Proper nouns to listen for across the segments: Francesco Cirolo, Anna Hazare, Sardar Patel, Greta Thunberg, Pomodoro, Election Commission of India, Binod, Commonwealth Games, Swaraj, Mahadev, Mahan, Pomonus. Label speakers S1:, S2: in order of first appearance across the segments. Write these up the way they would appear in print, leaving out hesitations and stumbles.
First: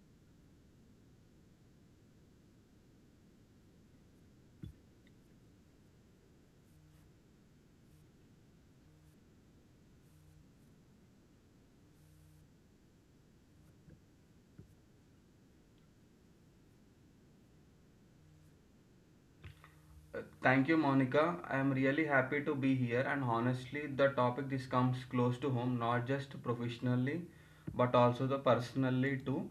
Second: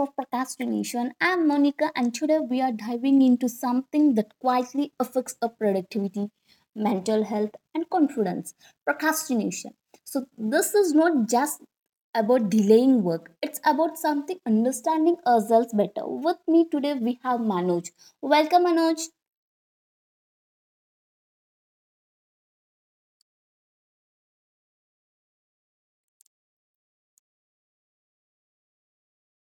S1: of procrastination. I'm Monica and today we are diving into something that quietly affects our productivity, mental health and confidence, procrastination. So this is not just about delaying work. It's about something understanding ourselves better. With me today we have Manoj. Welcome Manoj.
S2: Thank you, Monica. I am really happy to be here, and honestly, the topic this comes close to home, not just professionally, but also the personally too.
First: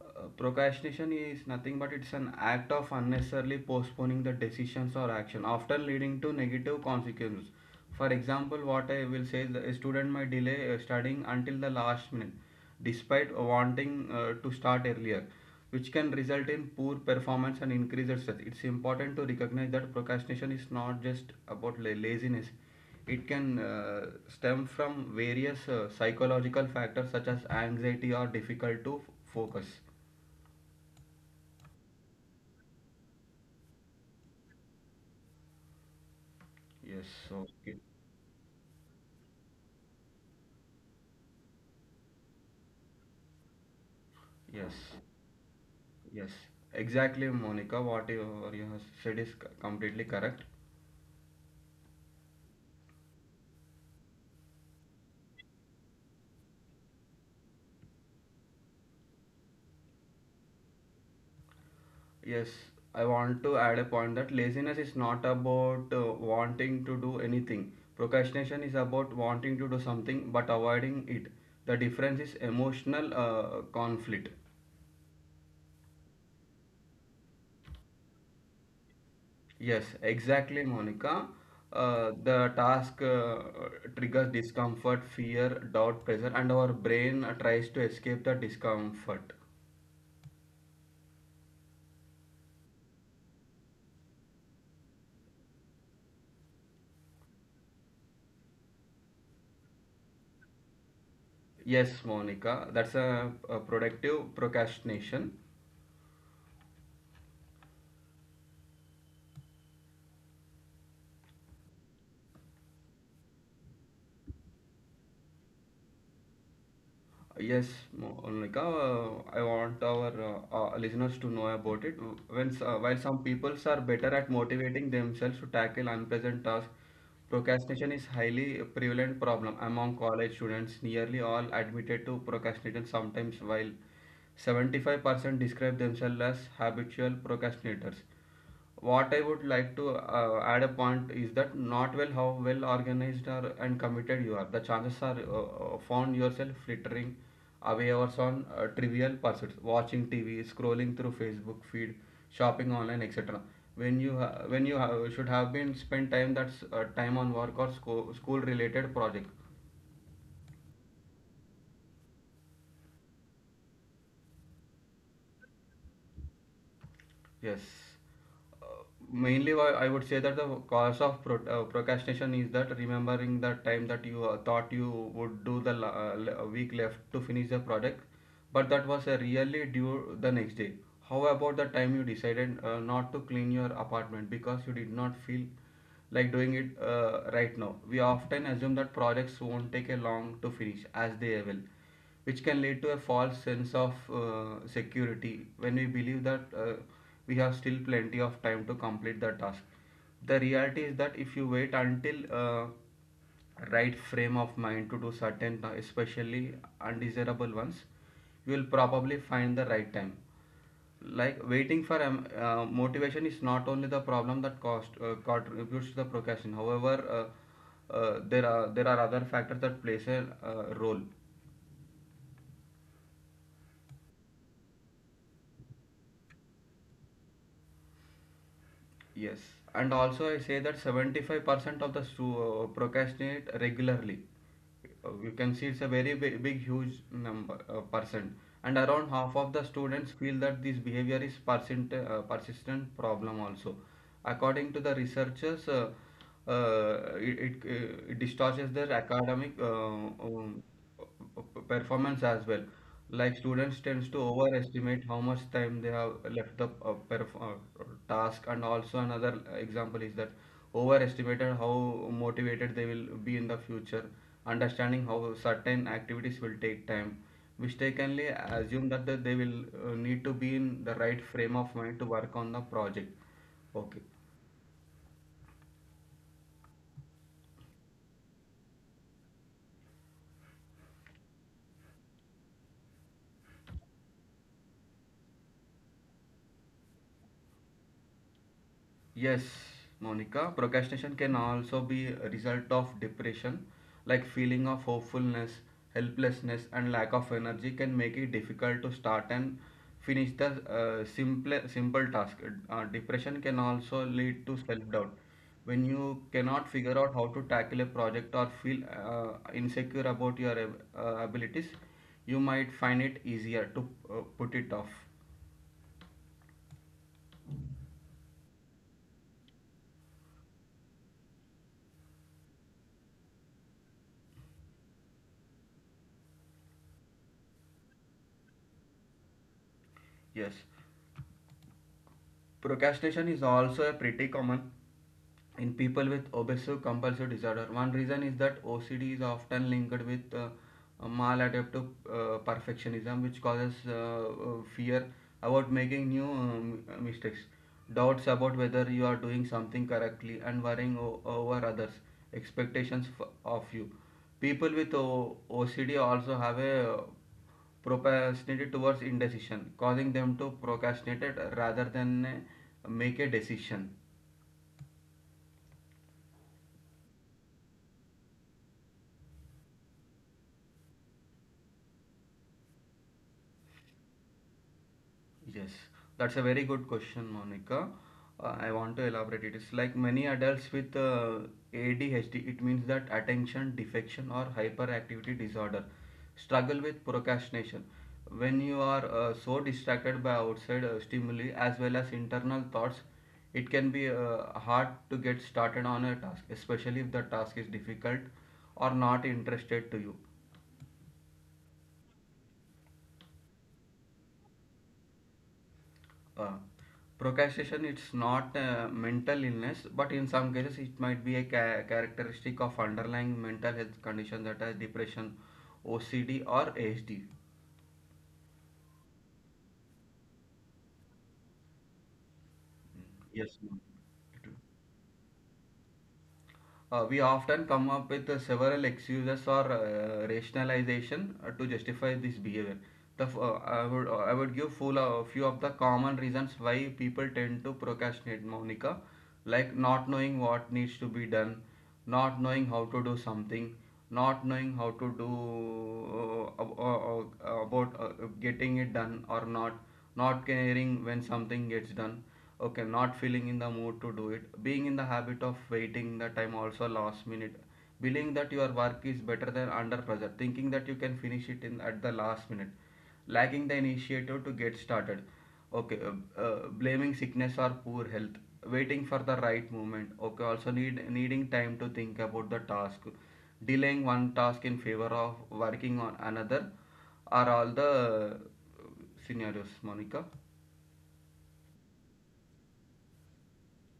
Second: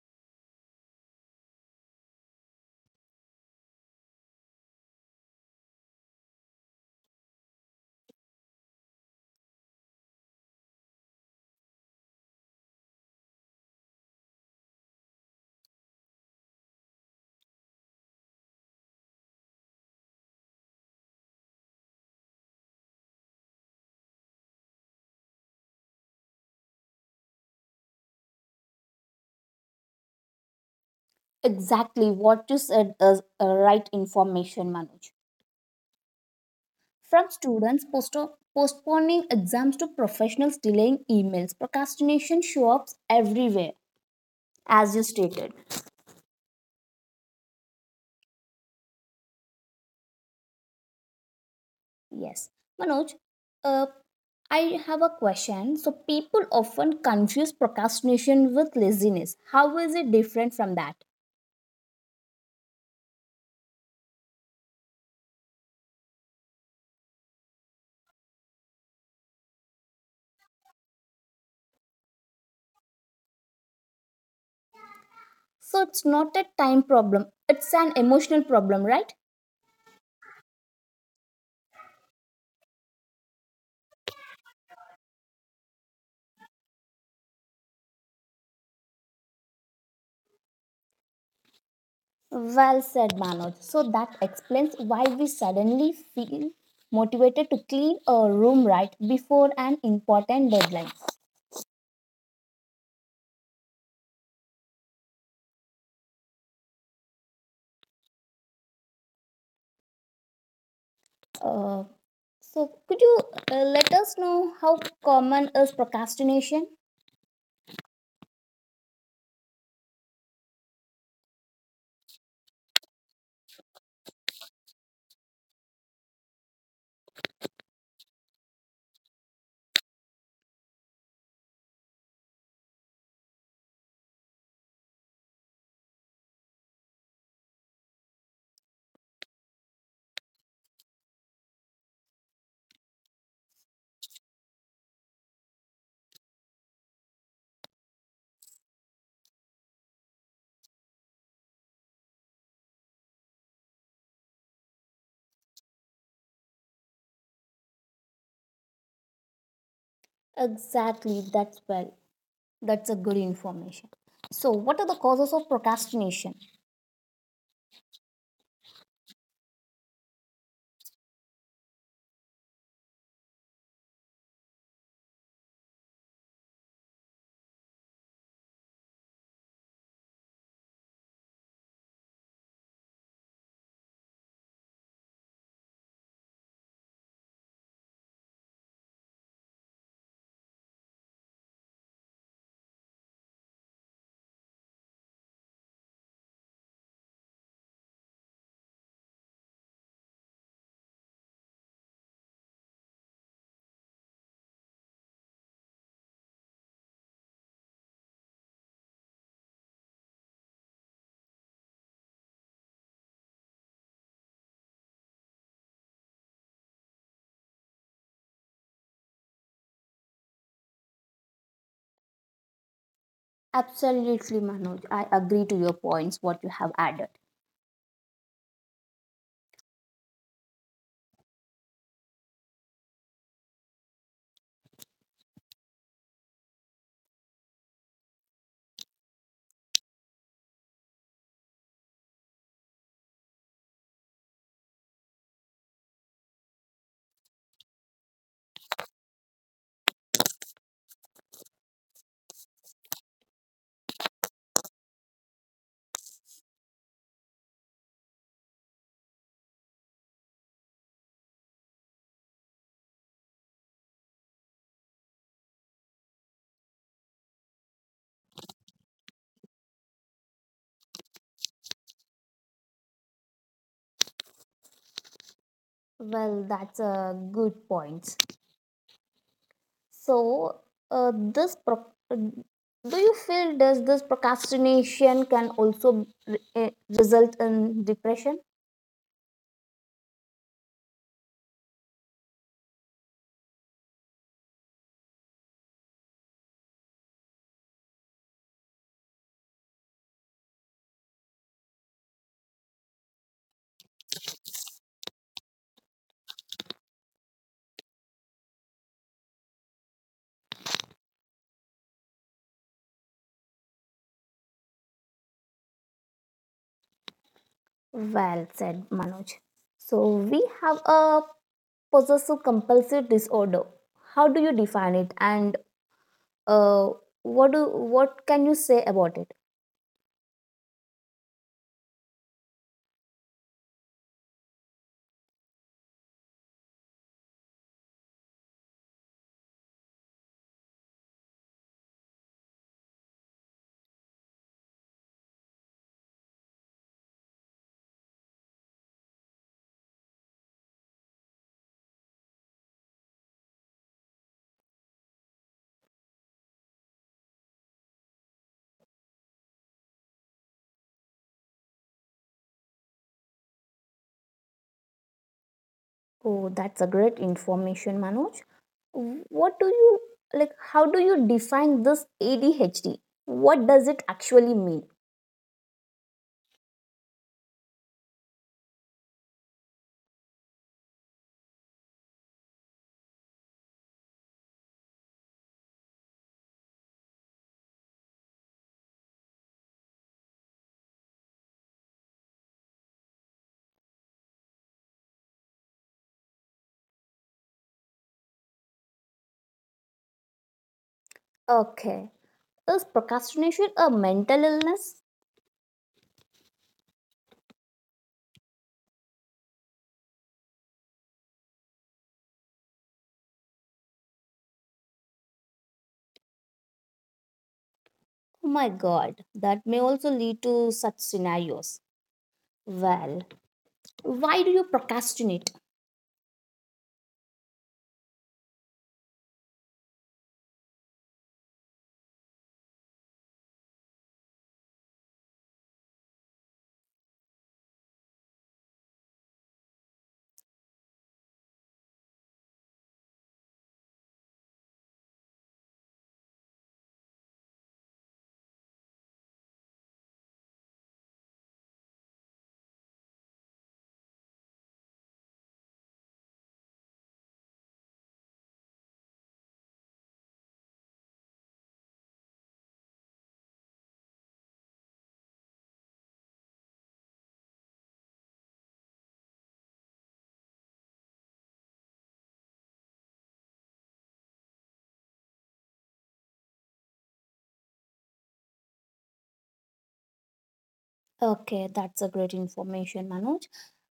S2: Procrastination is nothing but it's an act of unnecessarily postponing the decisions or action, often leading to negative consequences. For example, what I will say is that a student might delay studying until the last minute, despite wanting to start earlier, which can result in poor performance and increased stress. It's important to recognize that procrastination is not just about laziness. It can stem from various psychological factors such as anxiety or difficult to focus.
S1: Exactly what you said is right information, Manoj.
S2: Yes,
S1: From
S2: so it,
S1: students postponing exams to professionals delaying emails, procrastination shows up everywhere,
S2: yes,
S1: as you stated.
S2: yes, exactly, Monica. What you have said is completely correct.
S1: Yes. Manoj, uh, I have a question. So, people often confuse procrastination with laziness. How is it different from that?
S2: Yes, I want to add a point that laziness is not about wanting to do anything. Procrastination is about wanting to do something but avoiding it. The difference is emotional conflict.
S1: So, it's not a time problem, it's an emotional problem, right?
S2: Yes, exactly, Monica. The task triggers discomfort, fear, doubt, pressure, and our brain tries to escape the discomfort.
S1: Well said, Manoj. So, that explains why we suddenly feel motivated to clean a room right before an important deadline.
S2: Yes, Monica, that's a productive procrastination.
S1: Uh, so, could you let us know how common is procrastination?
S2: Yes, Monica, I want our listeners to know about it. While some peoples are better at motivating themselves to tackle unpleasant tasks, procrastination is highly prevalent problem among college students. Nearly all admitted to procrastination sometimes, while 75% describe themselves as habitual procrastinators. What I would like to add a point is that not well how well organized are and committed you are, the chances are found yourself flittering away hours on trivial pursuits, watching tv, scrolling through facebook feed, shopping online, etc, when you should have been spent time, that's time on work or school related project.
S1: Exactly, that's well. That's a good information. So, what are the causes of procrastination?
S2: Yes. Uh, Mainly, why I would say that the cause of procrastination is that remembering the time that you thought you would do the week left to finish the project, but that was really due the next day. How about the time you decided not to clean your apartment because you did not feel like doing it right now? We often assume that projects won't take a long to finish as they will, which can lead to a false sense of security when we believe that we have still plenty of time to complete the task. The reality is that if you wait until right frame of mind to do certain, especially undesirable ones, you will probably find the right time, like waiting for motivation is not only the problem that cost contributes to the procrastination. However, there are other factors that plays a role.
S1: Absolutely, Manoj. I agree to your points, what you have added.
S2: Yes, and also I say that 75% of the procrastinate regularly. You can see it's a very big huge number percent, and around half of the students feel that this behavior is persistent problem also. According to the researchers, it distorts their academic performance as well. Like students tends to overestimate how much time they have left the task, and also another example is that overestimated how motivated they will be in the future. Understanding how certain activities will take time, mistakenly assume that they will need to be in the right frame of mind to work on the project. Okay.
S1: Well, that's a good point. So, uh, this pro- uh, do you feel does this procrastination can also result in depression?
S2: Yes, Monica, procrastination can also be a result of depression, like feeling of hopefulness, helplessness, and lack of energy can make it difficult to start and finish the simple task. Depression can also lead to self-doubt. When you cannot figure out how to tackle a project or feel insecure about your abilities, you might find it easier to put it off.
S1: Well said, Manoj. So we have a possessive compulsive disorder. How do you define it, and uh, what do what can you say about it?
S2: Yes. Procrastination is also a pretty common in people with obsessive compulsive disorder. One reason is that OCD is often linked with maladaptive perfectionism, which causes fear about making new mistakes, doubts about whether you are doing something correctly, and worrying over others' expectations of you. People with OCD also have a procrastinated towards indecision, causing them to procrastinate rather than make a decision.
S1: Oh, that's a great information, Manoj. What do you Like, how do you define this ADHD? What does it actually mean?
S2: Yes, that's a very good question, Monica. I want to elaborate. It is like many adults with ADHD, it means that attention defection or hyperactivity disorder, struggle with procrastination. When you are so distracted by outside stimuli as well as internal thoughts, it can be hard to get started on a task, especially if the task is difficult or not interested to you.
S1: Okay, is procrastination a mental illness?
S2: Uh, Procrastination it's not a mental illness, but in some cases it might be a characteristic of underlying mental health conditions that are depression, OCD or ADHD.
S1: Oh my god, that may also lead to such scenarios. Well,
S2: Yes, ma'am.
S1: why do you procrastinate?
S2: We often come up with several excuses or rationalization to justify this behavior. I would give full a few of the common reasons why people tend to procrastinate, Monica, like not knowing what needs to be done, not knowing how to do something, not knowing how to do about getting it done or not, not caring when something gets done. Okay. Not feeling in the mood to do it, being in the habit of waiting the time also last minute, believing that your work is better than under pressure, thinking that you can finish it in at the last minute, lacking the initiative to get started. Okay. Blaming sickness or poor health, waiting for the right moment. Okay, also needing time to think about the task, delaying one task in favor of working on another are all the scenarios, Monica.
S1: Okay, that's a great information, Manoj.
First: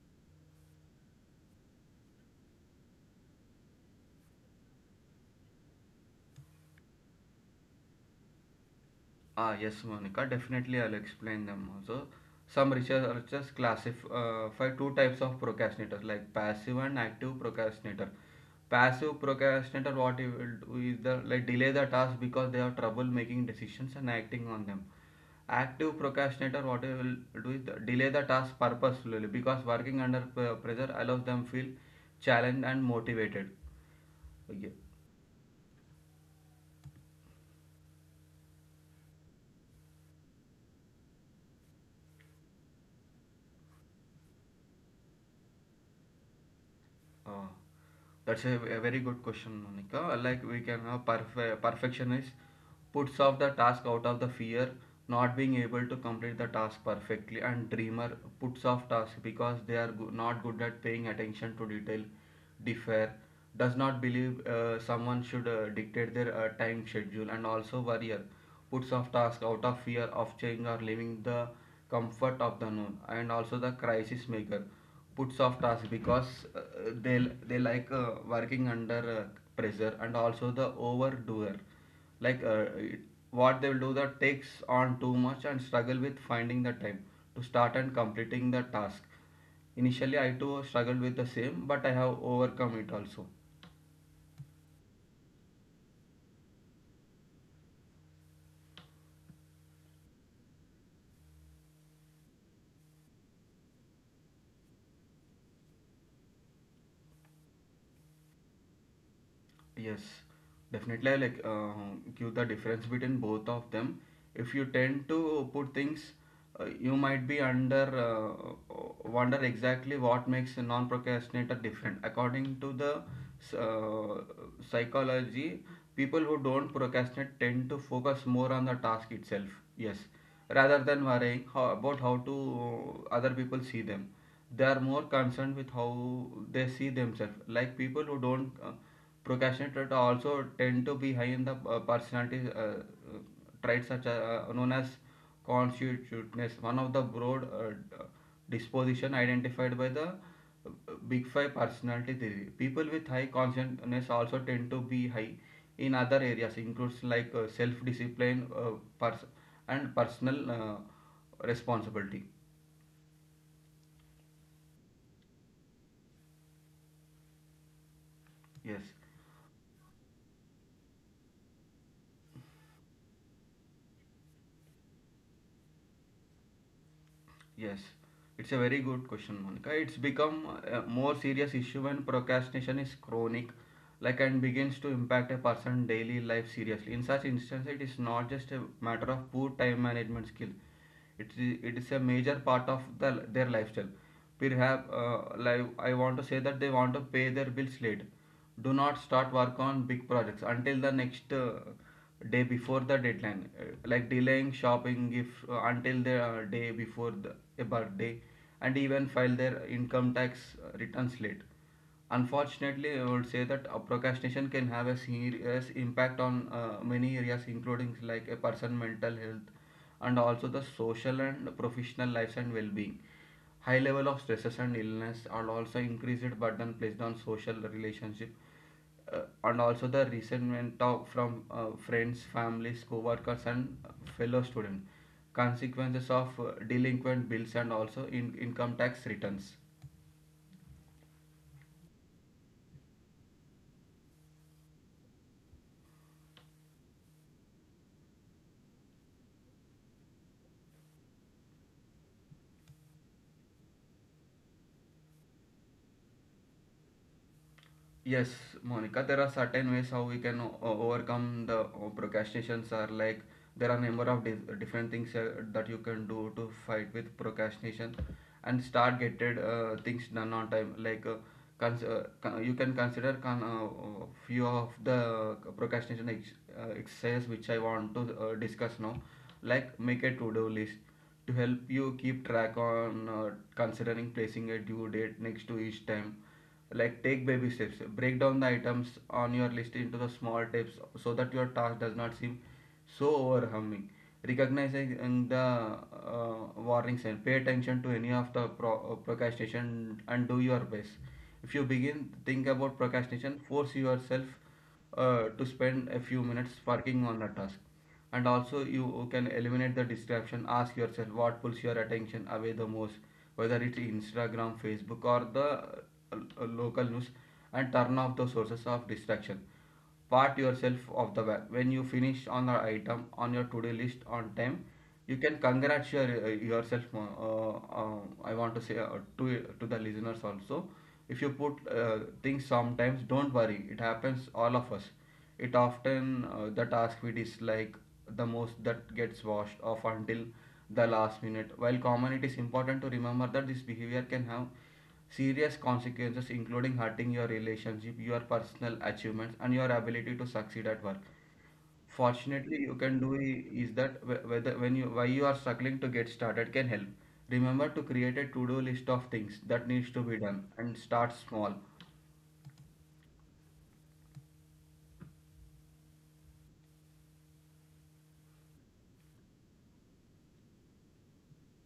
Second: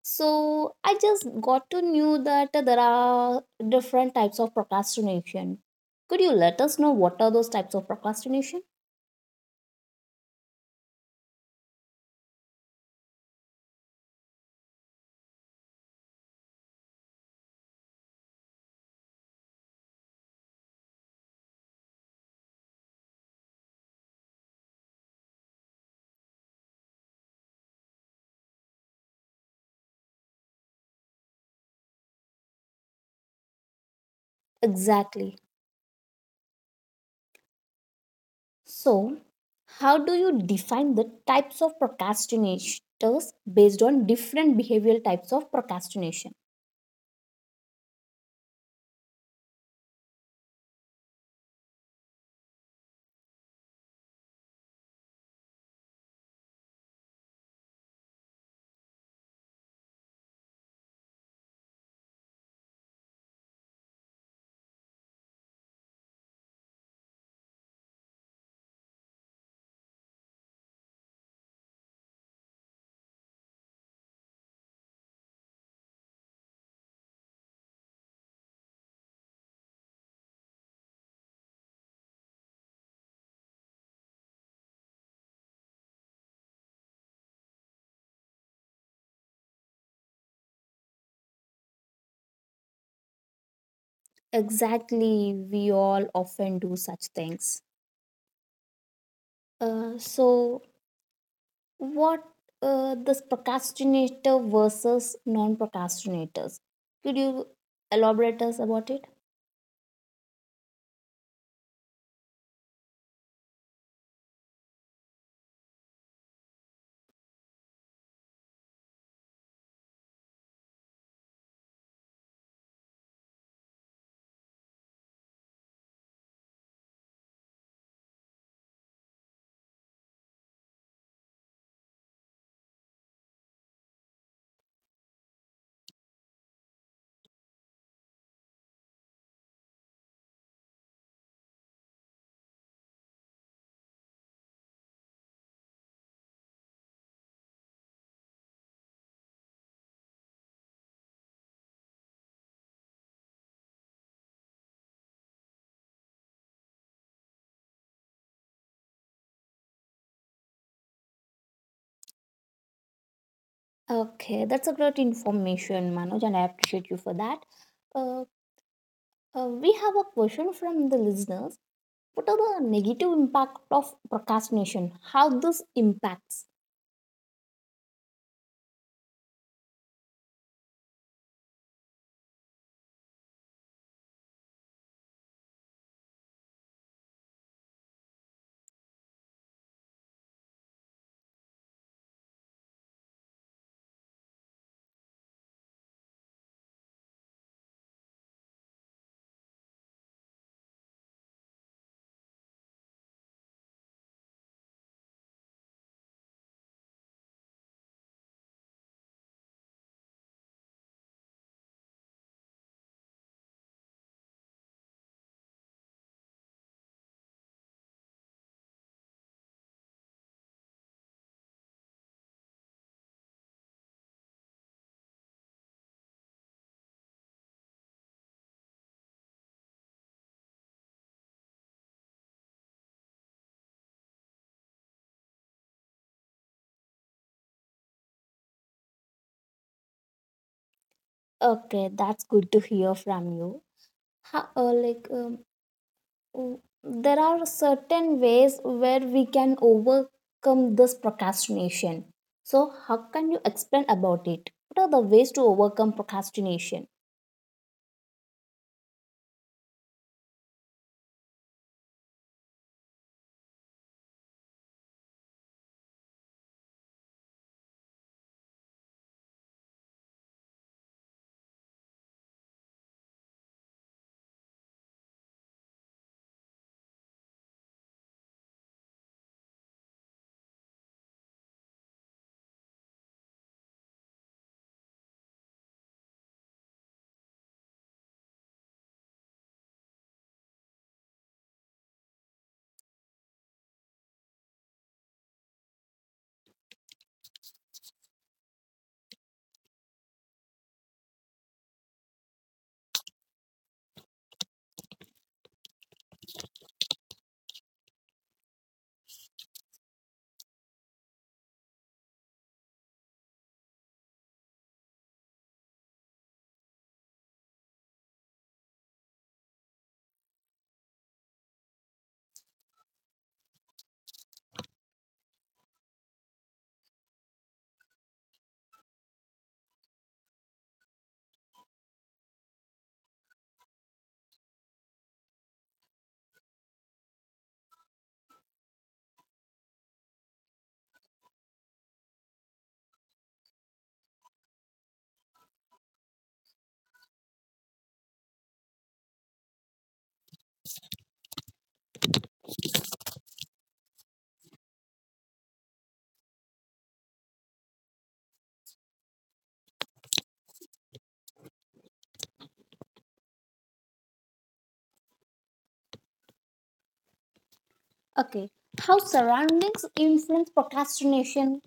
S1: So I just got to know that there are different types of procrastination. Could you let us know what are those types of procrastination?
S2: Ah, yes, Monica, definitely I'll explain them also. Some researchers classify two types of procrastinators like passive and active procrastinator. Passive procrastinator, what he will do is the like delay the task because they have trouble making decisions and acting on them. Active procrastinator, what he will do is delay the task purposefully because working under pressure allows them feel challenged and motivated. Okay.
S1: Exactly. So, how do you define the types of procrastinators based on different behavioral types of procrastination?
S2: Uh, that's a very good question, Monica. Like we can have perfectionist puts off the task out of the fear not being able to complete the task perfectly, and dreamer puts off task because they are not good at paying attention to detail, differ, does not believe someone should dictate their time schedule, and also warrior puts off tasks out of fear of change or leaving the comfort of the known, and also the crisis maker puts off tasks because they they like working under pressure, and also the overdoer like what they will do that takes on too much and struggle with finding the time to start and completing the task. Initially, I too struggled with the same, but I have overcome it also.
S1: Exactly, we all often do such things. So, what this procrastinator versus non-procrastinators, could you elaborate us about it?
S2: Yes, definitely. I like give the difference between both of them. If you tend to put things, you might be under wonder exactly what makes a non-procrastinator different. According to the uh, psychology, people who don't procrastinate tend to focus more on the task itself. Yes, rather than worrying about how to other people see them, they are more concerned with how they see themselves. Like people who don't procrastinate also tend to be high in the personality traits such as known as constitutiveness, one of the broad disposition identified by the big five personality theory. People with high consciousness also tend to be high in other areas includes like self discipline, pers- and personal responsibility.
S1: Okay, that's a great information, Manoj, and I appreciate you for that. uh,
S2: Yes,
S1: we have a question from the listeners. What are the negative impact of procrastination? How this impacts?
S2: yes, it's a very good question, Monica. It's become a more serious issue when procrastination is chronic, like, and begins to impact a person's daily life seriously. In such instances, it is not just a matter of poor time management skill; it is a major part of the, their lifestyle. Perhaps like I want to say that they want to pay their bills late. Do not start work on big projects until the next day before the deadline. Like delaying shopping if until the day before the a birthday, and even file their income tax returns late. Unfortunately, I would say that procrastination can have a serious impact on many areas, including like a person mental health and also the social and professional lives and well-being. High level of stresses and illness are also increased burden placed on social relationship, and also the resentment of, from friends, families, co-workers and fellow students. Consequences of delinquent bills and also in income tax returns.
S1: Okay, that's good to hear from you. how, uh, like uh, w- there are certain ways where we can overcome this procrastination. So, how can you explain about it? What are the ways to overcome procrastination?
S2: Yes, Monica, there are certain ways how we can overcome the procrastinations are like there are number of different things that you can do to fight with procrastination and start getting things done on time, like you can consider few of the procrastination exercises which I want to discuss now, like make a to-do list to help you keep track on, considering placing a due date next to each time. Like take baby steps, break down the items on your list into the small steps so that your task does not seem so overwhelming. Recognizing the warning sign, pay attention to any of the procrastination and do your best. If you begin think about procrastination, force yourself to spend a few minutes working on a task. And also, you can eliminate the distraction. Ask yourself what pulls your attention away the most, whether it's Instagram, Facebook, or the local news, and turn off the sources of distraction. Part yourself of the bag. When you finish on the item on your to-do list on time, you can congratulate yourself. Uh, I want to say, to the listeners also, if you put things sometimes, don't worry. It happens all of us. It often, the task we dislike the most that gets washed off until the last minute. While common, it is important to remember that this behavior can have serious consequences, including hurting your relationship, your personal achievements, and your ability to succeed at work. Fortunately, you can do is that whether when you why you are struggling to get started can help. Remember to create a to-do list of things that needs to be done and start small.
S1: Okay, how surroundings influence procrastination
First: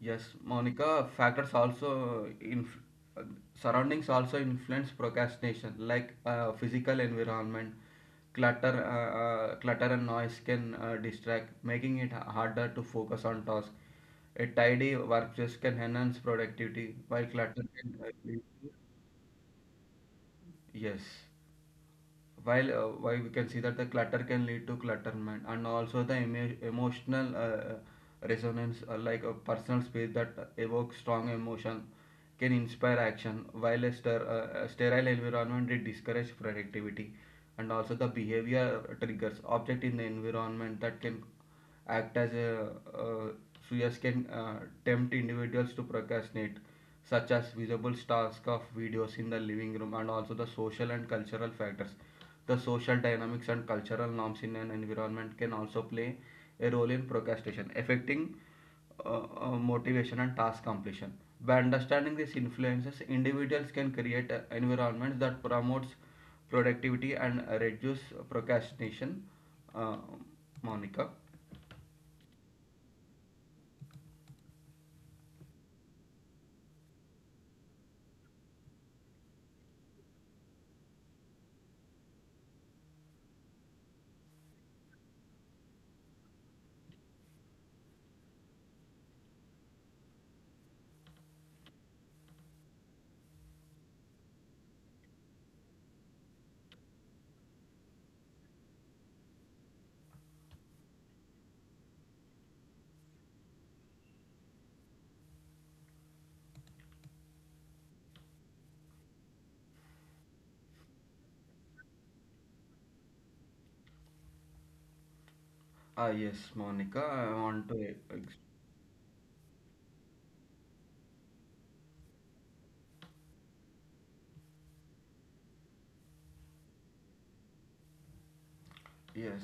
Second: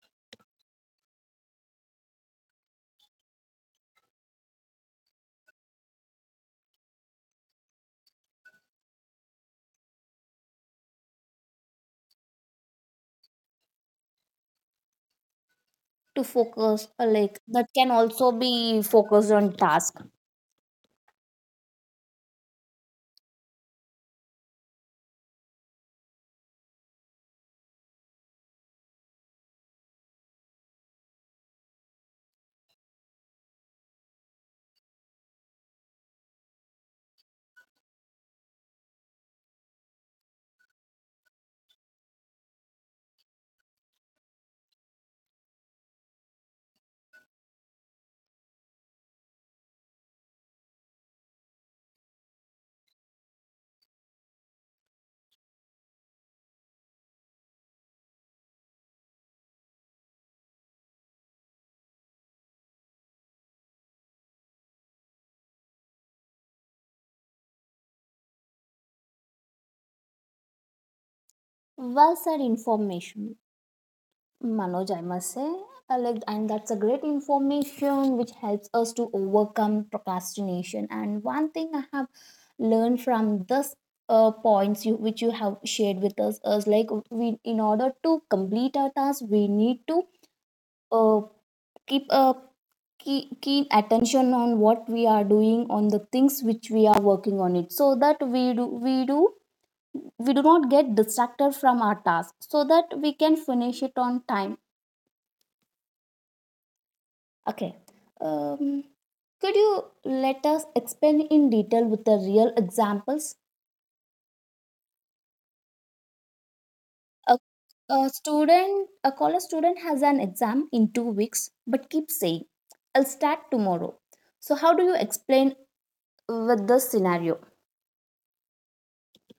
S2: Yes, Monica, factors also uh, surroundings also influence procrastination, like physical environment, clutter. Clutter and noise can distract, making it harder to focus on tasks. A tidy workplace can enhance
S1: to focus,
S2: productivity, while
S1: like
S2: clutter
S1: that can
S2: can
S1: also
S2: lead to.
S1: be focused on task.
S2: Yes, while we can see that the clutter can lead to clutterment, and also the emotional resonance, like a personal space that evokes strong emotion can inspire action, while a, a sterile environment, it discourages productivity. And also the behavior triggers object in the environment that can act as a uh, Suyas can tempt individuals to procrastinate, such as visible stars of videos in the living room, and also the social and cultural factors. The social dynamics and cultural norms in an environment can also play a role in procrastination, affecting motivation and task completion. By understanding these influences, individuals can create environments that promotes productivity and reduce procrastination. Uh, Monica.
S1: Well said information. Manoj, I must say, like, and that's a great information which helps us to overcome procrastination. And one thing I have learned from this, points you which you have shared with us is like, we in order to complete our task, we need to uh, keep a keen attention on what we are doing on the things which we are working on it, so that we do not get distracted from our task, so that we can finish it on time. Okay. Um, Could you let us expand in detail with the real examples?
S2: Ah, yes, Monica, I
S1: A,
S2: want to.
S1: a student, a college student has an exam in 2 weeks, but keeps saying, I'll start tomorrow. So, how do you explain with this scenario?
S2: Yes,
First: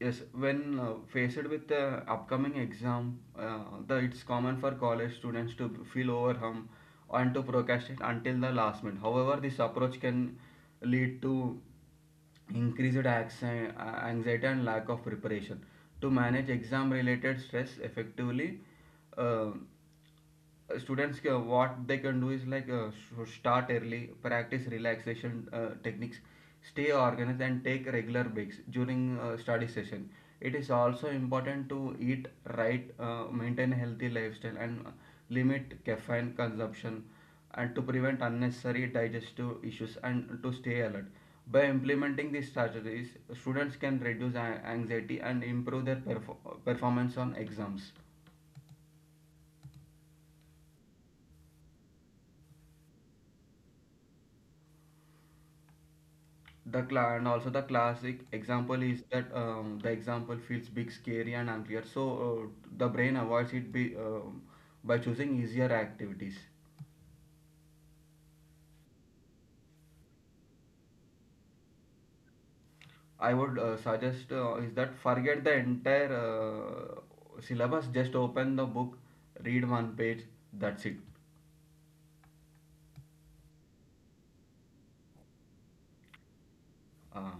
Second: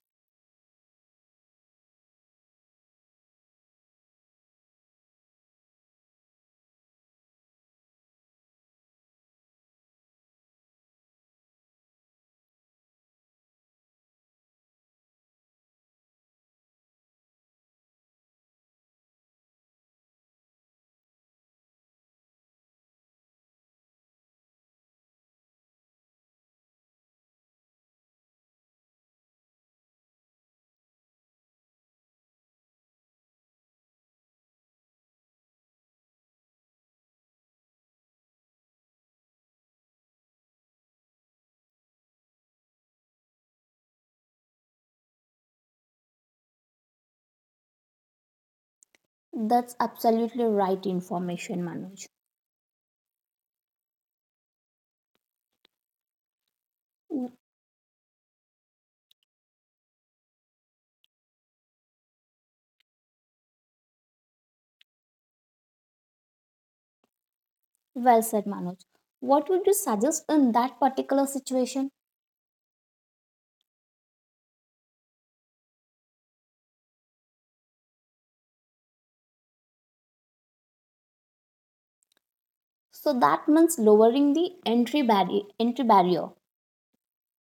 S2: yes. When faced with the upcoming exam, it's common for college students to feel overwhelmed and to procrastinate until the last minute. However, this approach can lead to increased anxiety and lack of preparation. To manage exam-related stress effectively, uh, students, what they can do is like, start early, practice relaxation techniques, stay organized, and take regular breaks during study session. It is also important to eat right, maintain healthy lifestyle, and limit caffeine consumption and to prevent unnecessary digestive issues and to stay alert. By implementing these strategies, students can reduce anxiety and improve their performance on exams.
S1: That's absolutely right information, Manoj.
S2: The
S1: W-
S2: cla and also the classic example is that, the example feels big, scary, and unclear. So the brain avoids it by choosing easier activities.
S1: Well said, Manoj. What would you suggest in that particular situation?
S2: I would suggest, is that forget the entire syllabus. Just open the book, read one page. That's it.
S1: So, that means lowering the entry, entry barrier.
S2: Uh,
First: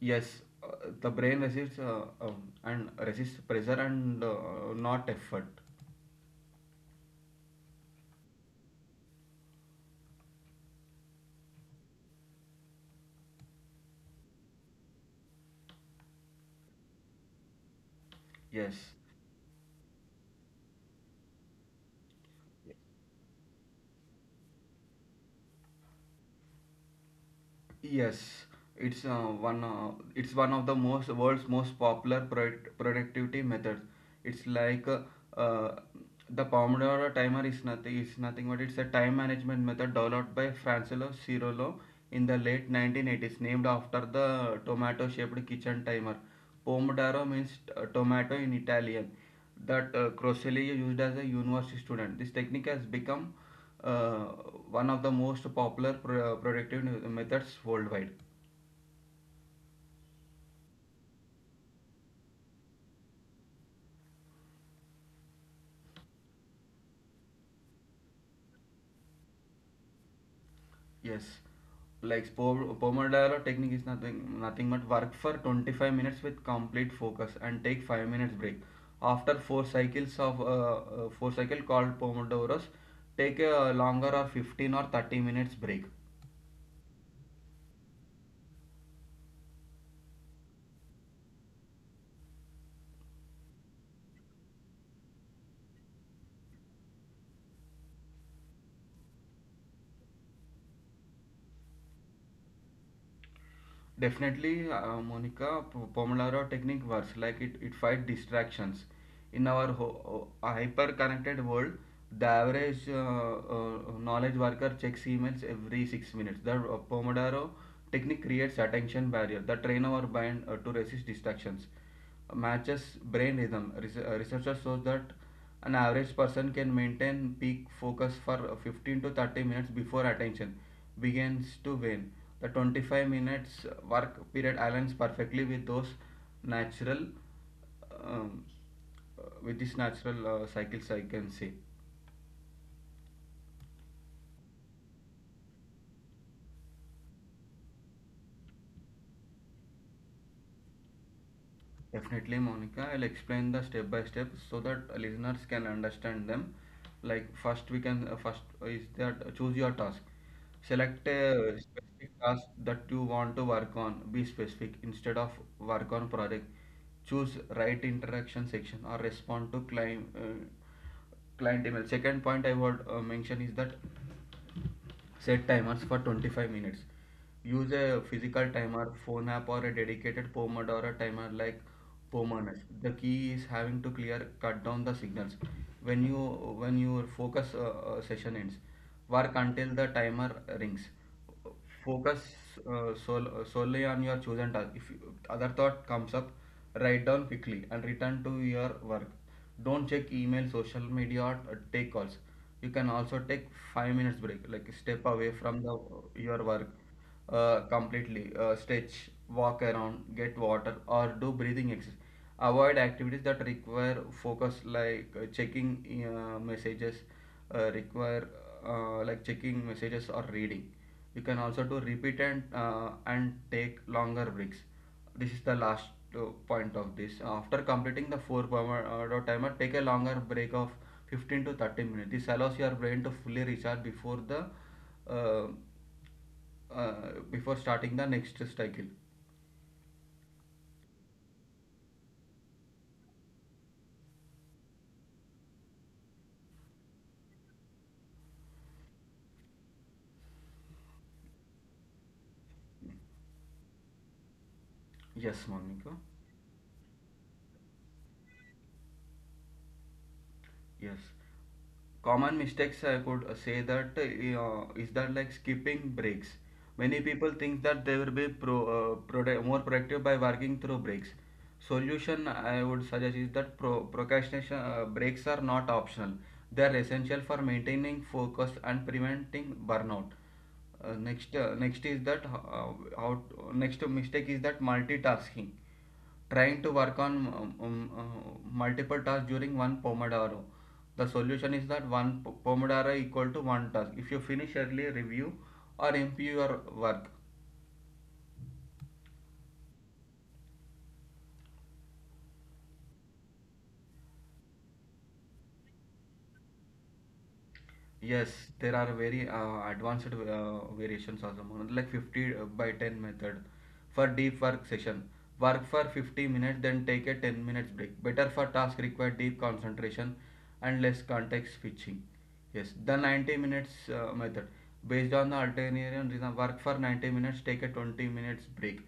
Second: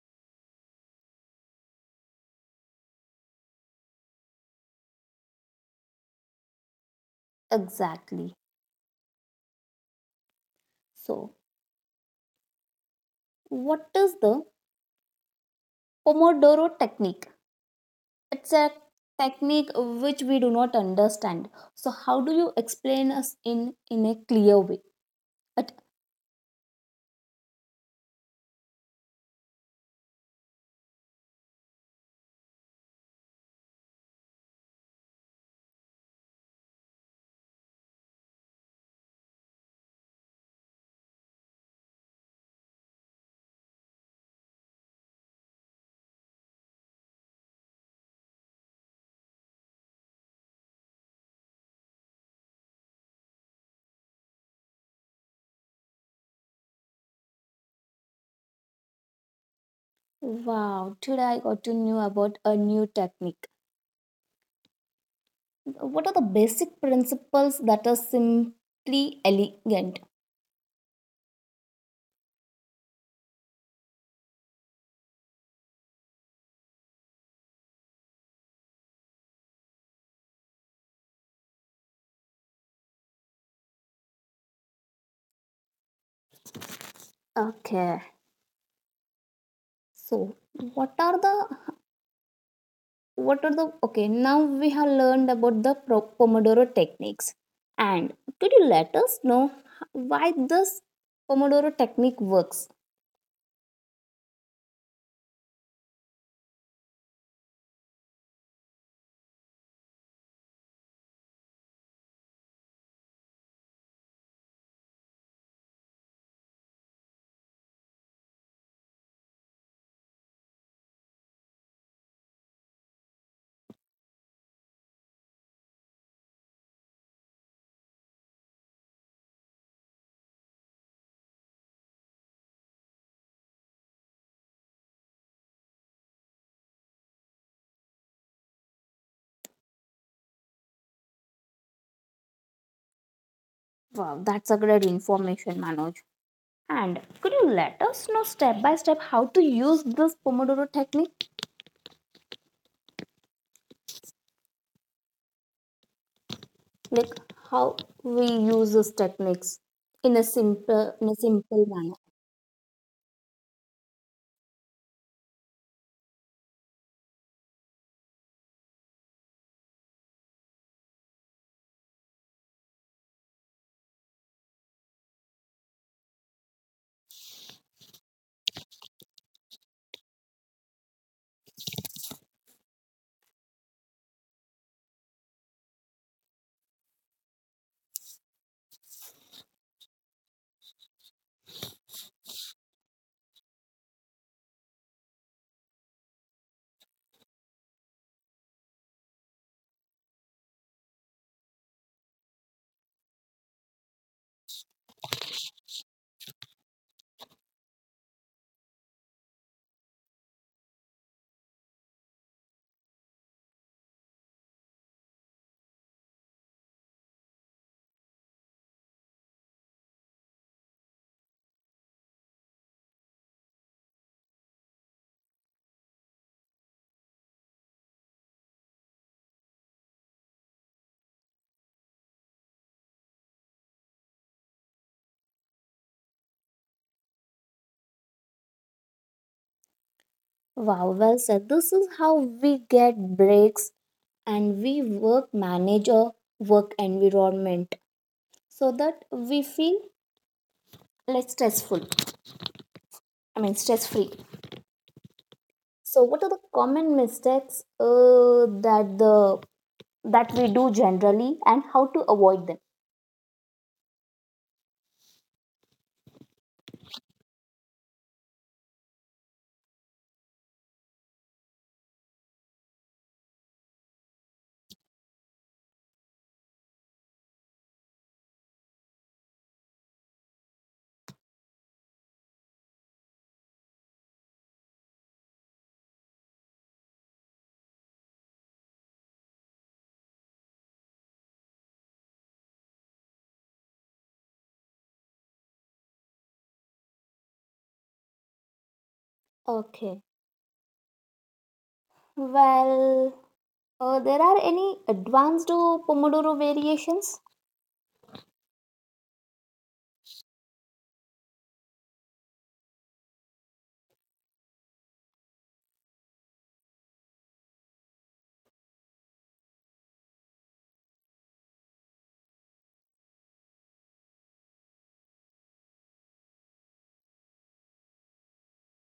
S2: yes, the brain resists, and resists pressure and not effort.
S1: Exactly. So, what is the Pomodoro technique? It's a
S2: Yes.
S1: technique which we do not understand, so how do you explain us in a clear way? But
S2: Yes, it's one it's one of the most world's most popular productivity methods. It's like uh, the Pomodoro timer is nothing but it's a time management method developed by Francesco Cirolo in the late 1980s, named after the tomato-shaped kitchen timer. Pomodoro means tomato in Italian that Crocelli used as a university student. This technique has become uh, one of the most popular productive methods worldwide.
S1: wow, today I got to know about a new technique. What are the basic principles that are simply elegant?
S2: Yes, like Pomodoro technique is nothing but work for 25 minutes with complete focus and take 5 minutes break. After four cycles of four cycle called Pomodoros, take a longer or 15 or 30 minutes break.
S1: Okay, so what are the what are the okay, now we have learned about the Pomodoro techniques. And could you let us know why this Pomodoro technique works?
S2: Definitely, Monica, Pomodoro technique works like it fight distractions. In our hyper connected world, the average knowledge worker checks emails every 6 minutes. The Pomodoro technique creates attention barrier that train our mind to resist distractions, matches brain rhythm. Researchers show that an average person can maintain peak focus for 15 to 30 minutes before attention begins to wane. The 25 minutes work period aligns perfectly with those natural, um, with this natural cycles, I can say.
S1: Wow, that's a great information, Manoj. And could you let us know step by step how to use this Pomodoro technique?
S2: Definitely, Monica. I'll explain the step by step so that listeners can understand them.
S1: Like
S2: Like first, we
S1: how
S2: can
S1: we
S2: first
S1: use
S2: is
S1: these
S2: that, choose
S1: techniques
S2: your task.
S1: in a simple
S2: Select a
S1: manner.
S2: specific task that you want to work on. Be specific instead of work on project. Choose right interaction section or respond to client client email. Second point I would mention is that set timers for 25 minutes. Use a physical timer, phone app, or a dedicated Pomodoro timer like Pomonus. The key is having to clear cut down the signals when your focus session ends. Work until the timer rings, focus solely on your chosen task. If other thought comes up, write down quickly and return to your work. Don't check email, social media, or take calls. You can also take 5 minutes break, like step away from the your work completely, stretch, walk around, get water, or do breathing exercise. Avoid activities that require focus, like checking messages require like checking messages or reading. You can also do repeat and, take longer breaks. This is the last uh, point of this. After completing the 4 pomodoro timer, take a longer break of 15 to 30 minutes. This allows your brain to fully recharge before the uh, uh, before starting the next cycle.
S1: Wow, well said. This is how we get breaks and we work manage our work environment so that we feel less stressful. I mean, stress free.
S2: Yes, Monica.
S1: So what are the common mistakes that we do
S2: Yes.
S1: generally and how to
S2: Common
S1: avoid them?
S2: mistakes I could say that is that like skipping breaks. Many people think that they will be more productive by working through breaks. Solution I would suggest is that procrastination breaks are not optional. They are essential for maintaining focus and preventing burnout. Next is that, how next mistake is that multitasking, trying to work on multiple tasks during one pomodoro. The solution is that one pomodoro equal to one task. If you finish early, review or improve your work.
S1: Okay. Well, there are any advanced Pomodoro variations?
S2: Yes, there are very advanced variations also, Mohan, like 50 by 10 method for deep work session. Work for 50 minutes, then take a 10 minutes break. Better for tasks require deep concentration and less context switching. Yes, the 90 minutes method based on the alternarian reason. Work for 90 minutes, take a 20 minutes break,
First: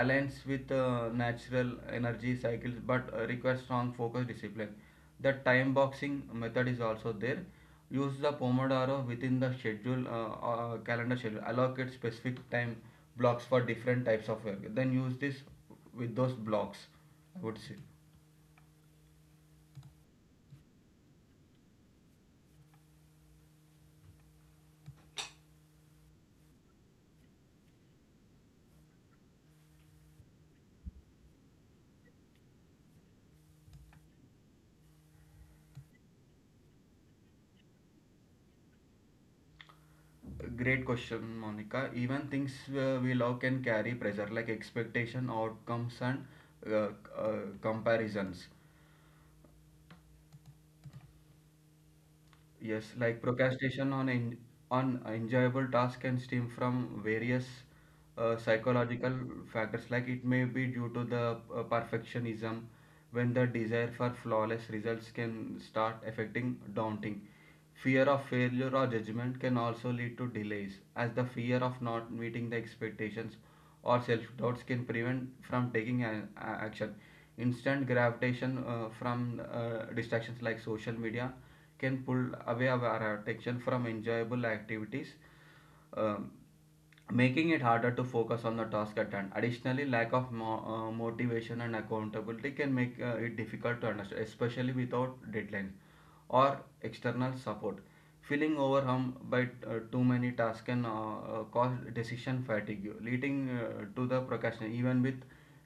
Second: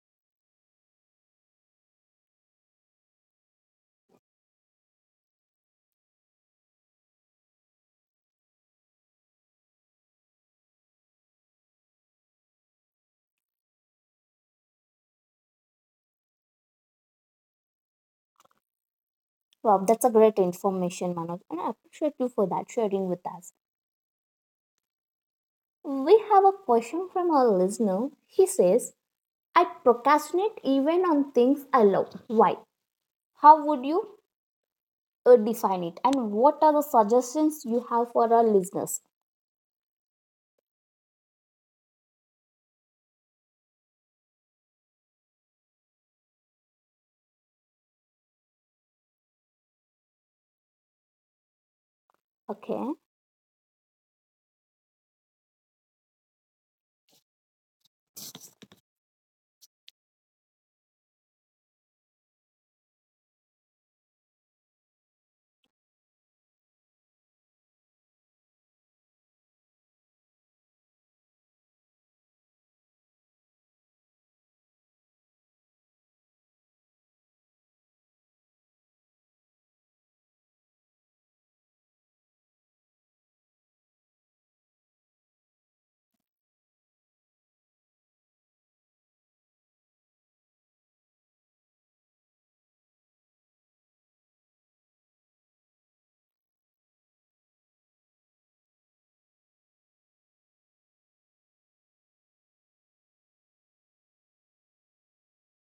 S2: aligns with natural energy cycles, but requires strong focus discipline. The time boxing method is also there. Use the Pomodoro within the schedule, calendar schedule. Allocate specific time blocks for different types of work. Then use this with those blocks, I would say.
S1: Wow, that's a great information, Manoj, and I appreciate you for that sharing with us. We have a question from our listener. He says, I procrastinate even on things I love. Why? How would you define it? And what are the suggestions you have for our listeners?
S2: Great question, Monica. Even things we love can carry pressure like expectation, outcomes, and uh, comparisons.
S1: Okay,
S2: Yes, like procrastination on en on enjoyable tasks can stem from various psychological factors. Like it may be due to the perfectionism, when the desire for flawless results can start affecting daunting. Fear of failure or judgment can also lead to delays, as the fear of not meeting the expectations or self doubts can prevent from taking action. Instant gravitation from distractions like social media can pull away our attention from enjoyable activities. Um, Making it harder to focus on the task at hand. Additionally, lack of motivation and accountability can make it difficult to understand, especially without deadlines or external support. Feeling overwhelmed by too many tasks can cause decision fatigue, leading to the procrastination, even with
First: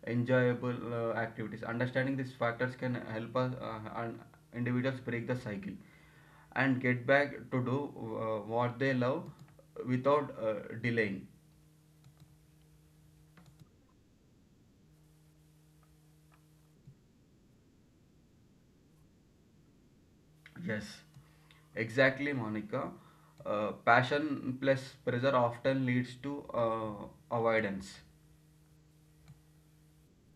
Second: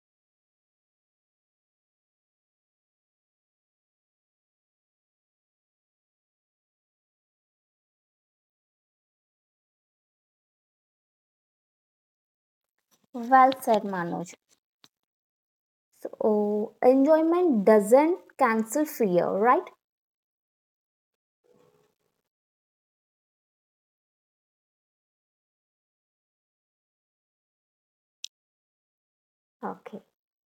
S2: enjoyable activities. Understanding these factors can help us and individuals break the cycle and get back to do what they love without delaying.
S1: well said, Manoj. So, enjoyment doesn't cancel fear, right?
S2: Yes, exactly, Monica. Passion plus pressure often leads to avoidance.
S1: Okay.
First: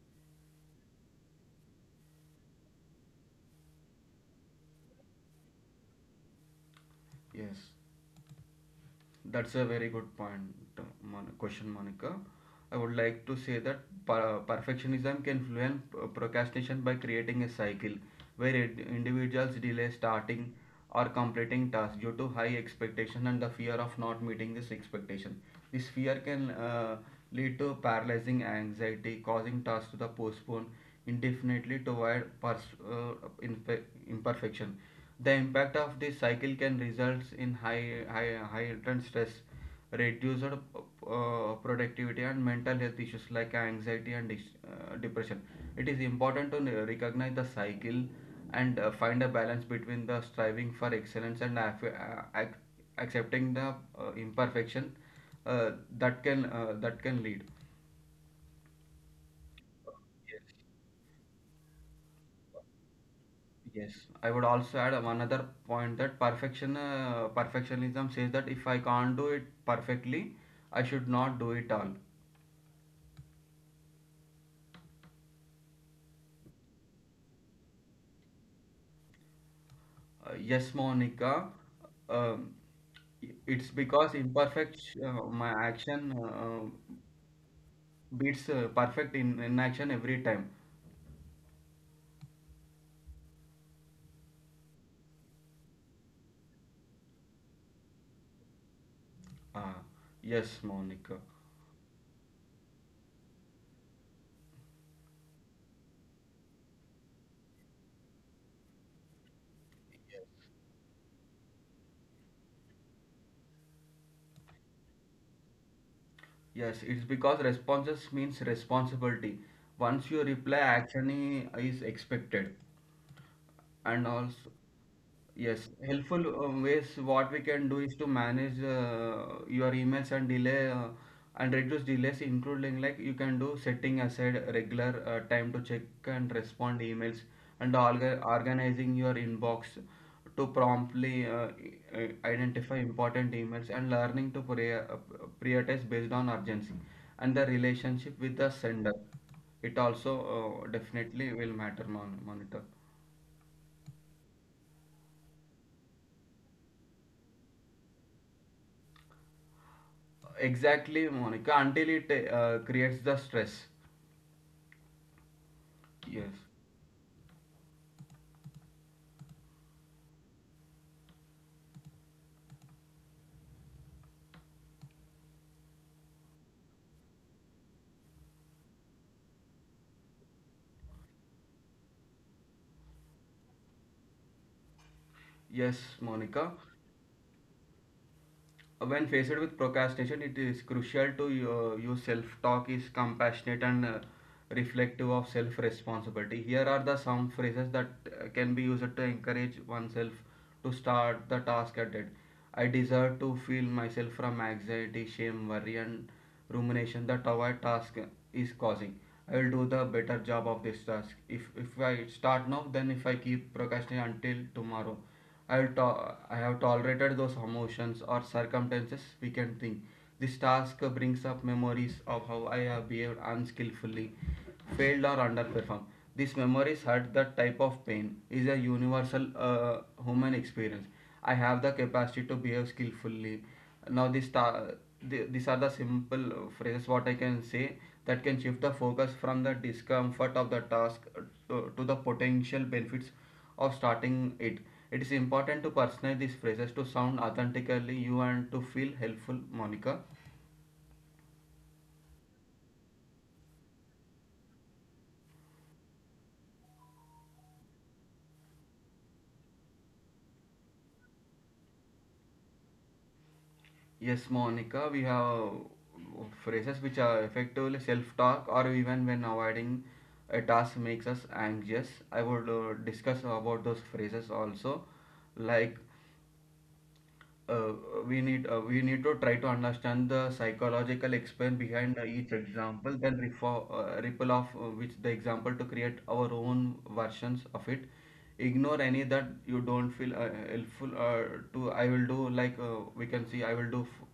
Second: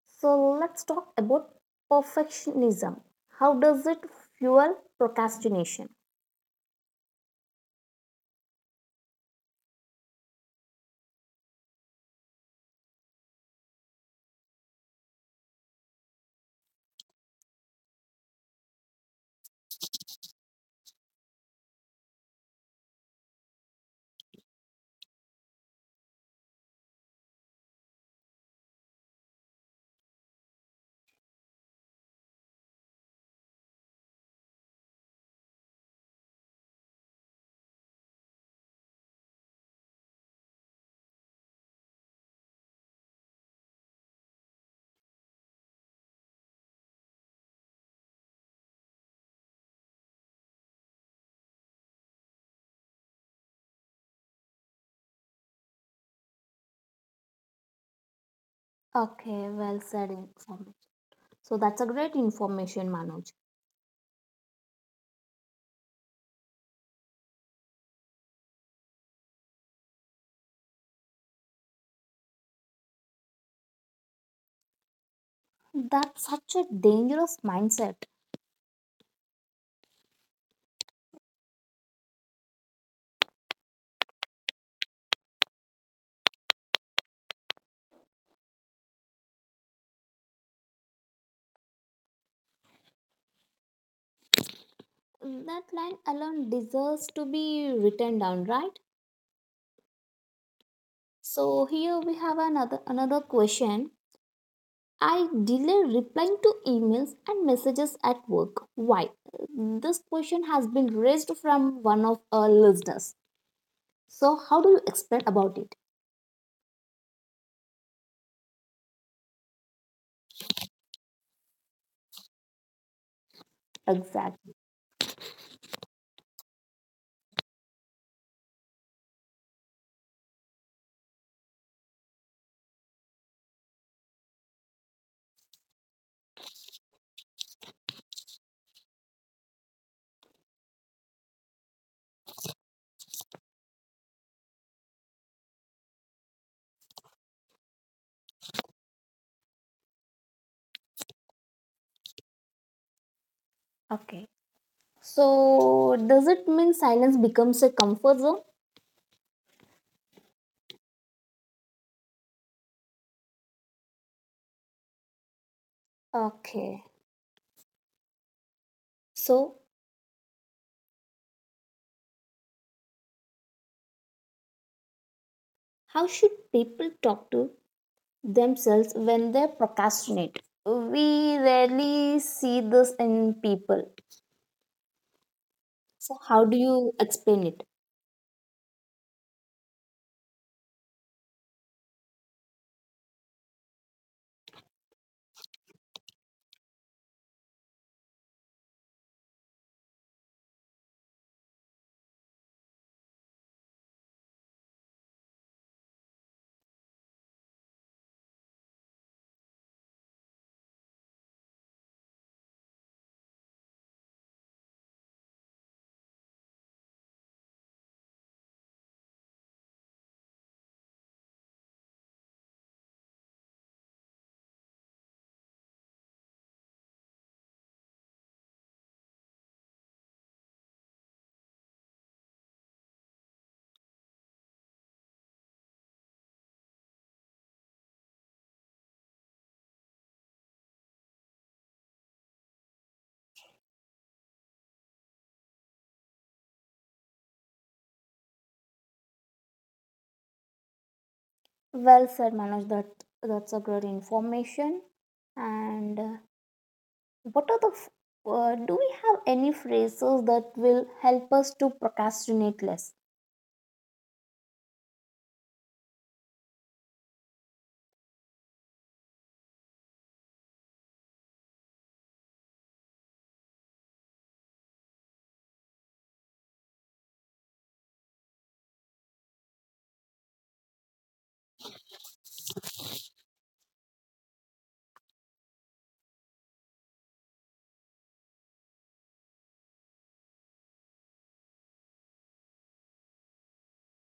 S1: So let's talk about perfectionism. How does it fuel procrastination?
S2: Yes. That's a very good point, question, Monica. I would like to say that perfectionism can fuel procrastination by creating a cycle where individuals delay starting or completing tasks due to high expectation and the fear of not meeting this expectation. This fear can lead to paralyzing anxiety, causing tasks to the postpone indefinitely to avoid impe- imperfection. The impact of this cycle can result in high, high, high heightened stress, reduced productivity, and mental health issues like anxiety and depression. It is important to recognize the cycle and find a balance between the striving for excellence and accepting the imperfection uh, that can lead.
S1: Okay, well said
S2: Yes.
S1: information. So that's a great information, Manoj.
S2: Yes, I would also add one other point that perfectionism says that if I can't do it perfectly, I should not do it all.
S1: That's such a dangerous mindset.
S2: Yes, Monica, um, it's because imperfect my action beats perfect in inaction every time.
S1: That line alone deserves to be written down, right?
S2: Uh, yes, Monica.
S1: So here we have another question. I delay replying to emails and messages at work. Why? This question has been raised from one of our listeners. So, how do you explain about it
S2: Yes, it's because responses means responsibility. Once you reply, action is expected, and also.
S1: exactly?
S2: Yes, helpful ways what we can do is to manage your emails and delay and reduce delays, including like you can do setting aside regular time to check and respond emails and organizing your inbox to promptly identify important emails and learning to prioritize based on urgency and the relationship with the sender. It also definitely will matter mon monitor.
S1: Okay. So, does it mean silence becomes a comfort zone?
S2: Exactly, Monica, until it creates the stress. Yes,
S1: Okay. So, how should people talk to themselves when they procrastinate? We rarely see this in people.
S2: yes,
S1: So, how
S2: Monica.
S1: do you explain it?
S2: When faced with procrastination, it is crucial to use self talk is compassionate and reflective of self responsibility. Here are the some phrases that can be used to encourage oneself to start the task at hand. I deserve to feel myself from anxiety, shame, worry, and rumination that our task is causing. I will do the better job of this task if I start now then if I keep procrastinating until tomorrow. I have tolerated those emotions or circumstances, we can think. This task brings up memories of how I have behaved unskillfully, failed or underperformed. These memories hurt, that type of pain is a universal human experience. I have the capacity to behave skillfully. Now this ta- th- These are the simple phrases what I can say that can shift the focus from the discomfort of the task to the potential benefits of starting it. It is important to personalize these phrases to sound authentically you and to feel helpful, Monica.
S1: Well said, Manoj. That's a great information. And what are the f- do we have any phrases that will help us to procrastinate less?
S2: Yes, Monica, we have phrases which are effectively self talk or even when avoiding a task makes us anxious. I would discuss about those phrases also, like uh, we need to try to understand the psychological explain behind each example then refer, ripple off which the example to create our own versions of it. Ignore any that you don't feel helpful to. I will do, like, we can see, I will do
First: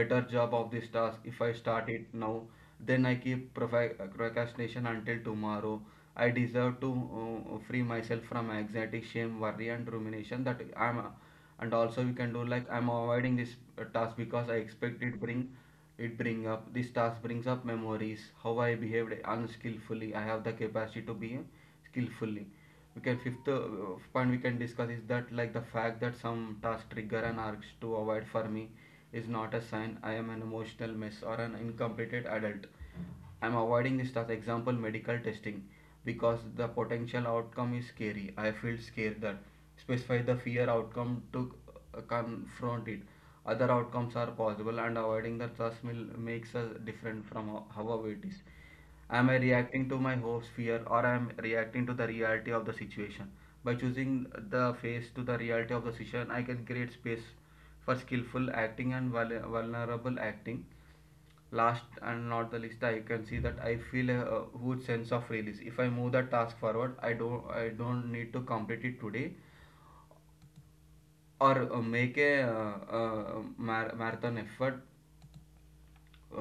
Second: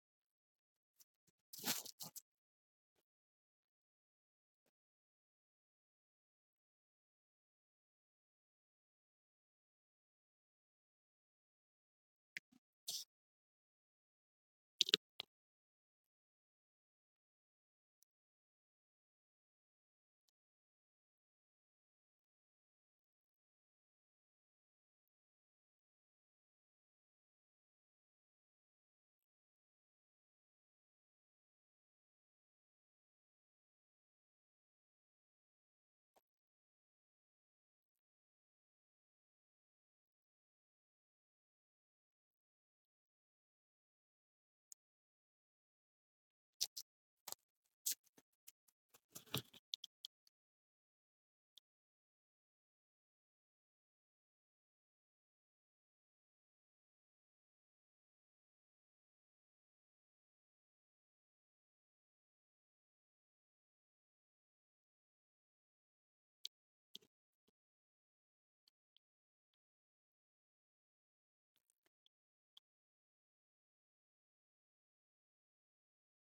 S2: better job of this task if I start it now. Then I keep procrastination until tomorrow. I deserve to free myself from anxiety, shame, worry, and rumination. And also we can do like, I'm avoiding this task because I expect it bring up this task brings up memories how I behaved unskillfully. I have the capacity to be skillfully. We can fifth point we can discuss is that, like, the fact that some task trigger an urge to avoid for me is not a sign I am an emotional mess or an incompetent adult. I am avoiding this, as example medical testing, because the potential outcome is scary. I feel scared that, specify the fear outcome to confront it. Other outcomes are possible and avoiding the trust will makes us different from however it is. Am I reacting to my hopes, fear, or am I reacting to the reality of the situation? By choosing the face to the reality of the situation, I can create space for skillful acting and vulnerable acting. Last and not the least, I can see that I feel a huge sense of release. If I move the task forward, I don't need to complete it today or make a marathon effort uh,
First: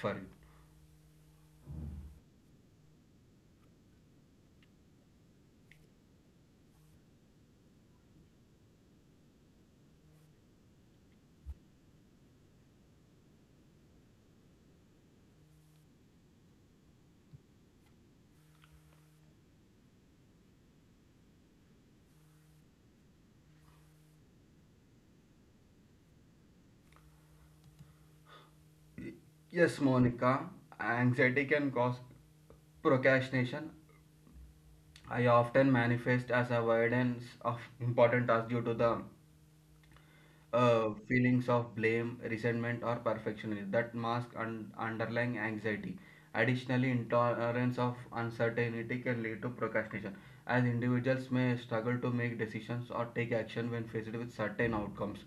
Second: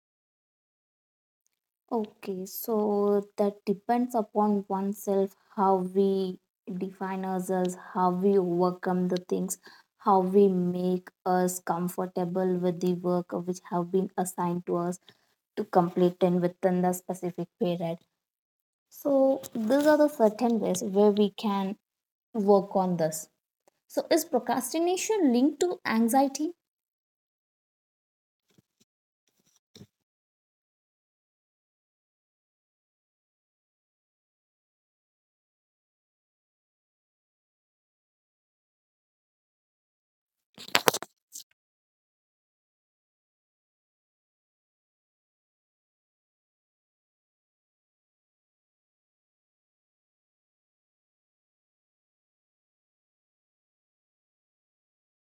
S2: for it.
S1: Okay, so that depends upon oneself how we define ourselves, how we overcome the things, how we make us comfortable with the work of which have been assigned to us to complete and within the specific period. So these are the certain ways where we can work on this. So is procrastination linked to anxiety?
S2: Yes, Monica, anxiety can cause procrastination. I often manifest as avoidance of important tasks due to the feelings of blame, resentment, or perfectionism that mask underlying anxiety. Additionally, intolerance of uncertainty can lead to procrastination, as individuals may struggle to make decisions or take action when faced with certain outcomes.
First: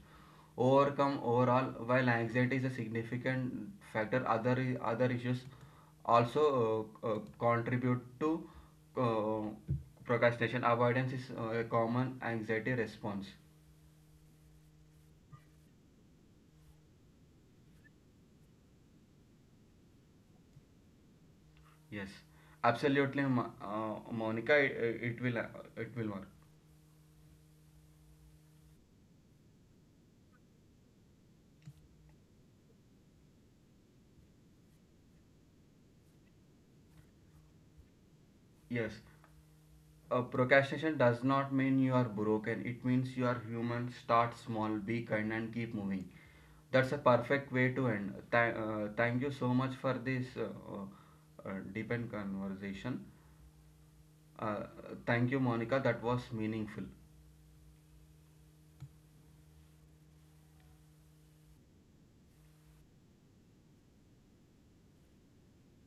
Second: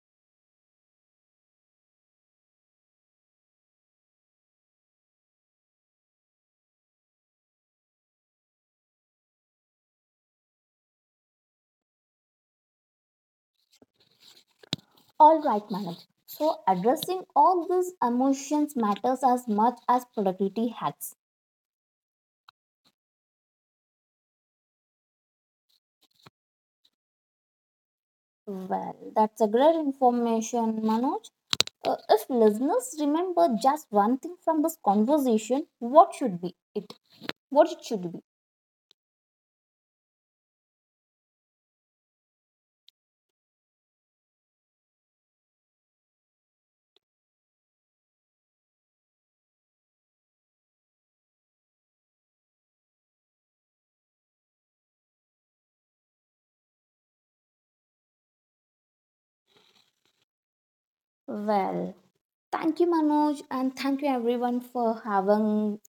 S2: Overcome Overall, while anxiety is a significant factor, other issues also contribute to uh, procrastination. Avoidance is a common anxiety response.
S1: All right, madam. So addressing all these emotions matters as much as productivity hacks.
S2: Yes, absolutely, Monica. It will it will work.
S1: Well, that's a great information, Manoj. If listeners remember just one thing from this conversation, what should be it? What it should be?
S2: Yes, procrastination does not mean you are broken. It means you are human. Start small, be kind, and keep moving. That's a perfect way to end. Thank you so much for this deep and conversation. Uh, Thank you, Monica. That was meaningful.
S1: Well, thank you, Manoj, and thank you everyone for having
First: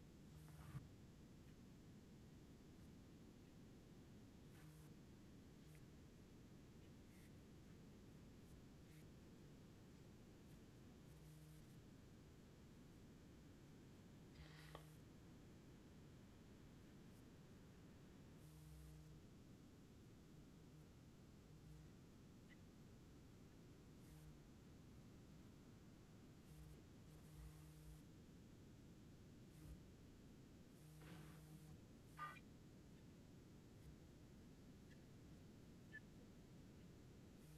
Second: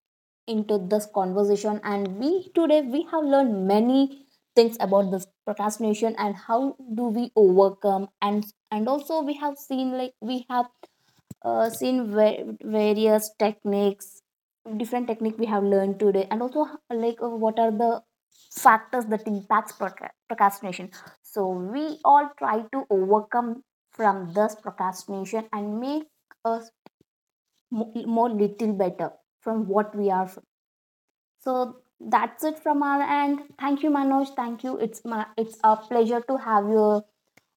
S1: into this conversation. And we today we have learned many things about this procrastination, and how do we overcome. And also we have seen, like we have seen various techniques, different technique we have learned today. And also like, what are the factors that impacts procrastination, so we all try to overcome from this procrastination and make us more little better from what we are. So that's it from our end. Thank you, Manoj. Thank you. It's a pleasure to have you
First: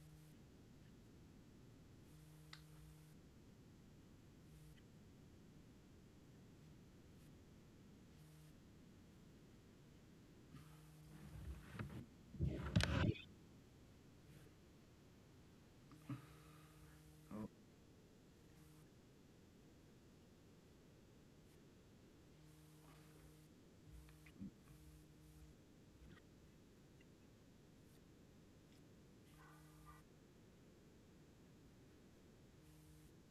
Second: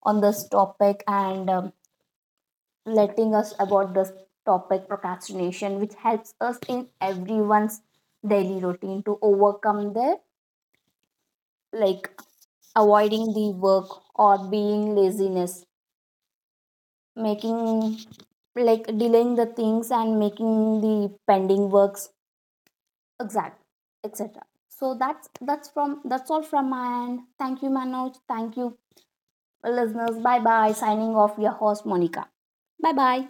S1: on this topic, and letting us about this topic procrastination, which helps us in everyone's daily routine to overcome their, like, avoiding the work or being laziness, making, like, delaying the things and making the pending works exact, etc. So that's all from my end. Thank you, Manoj. Thank you, listeners. Bye bye, signing off your host Monica. Bye bye.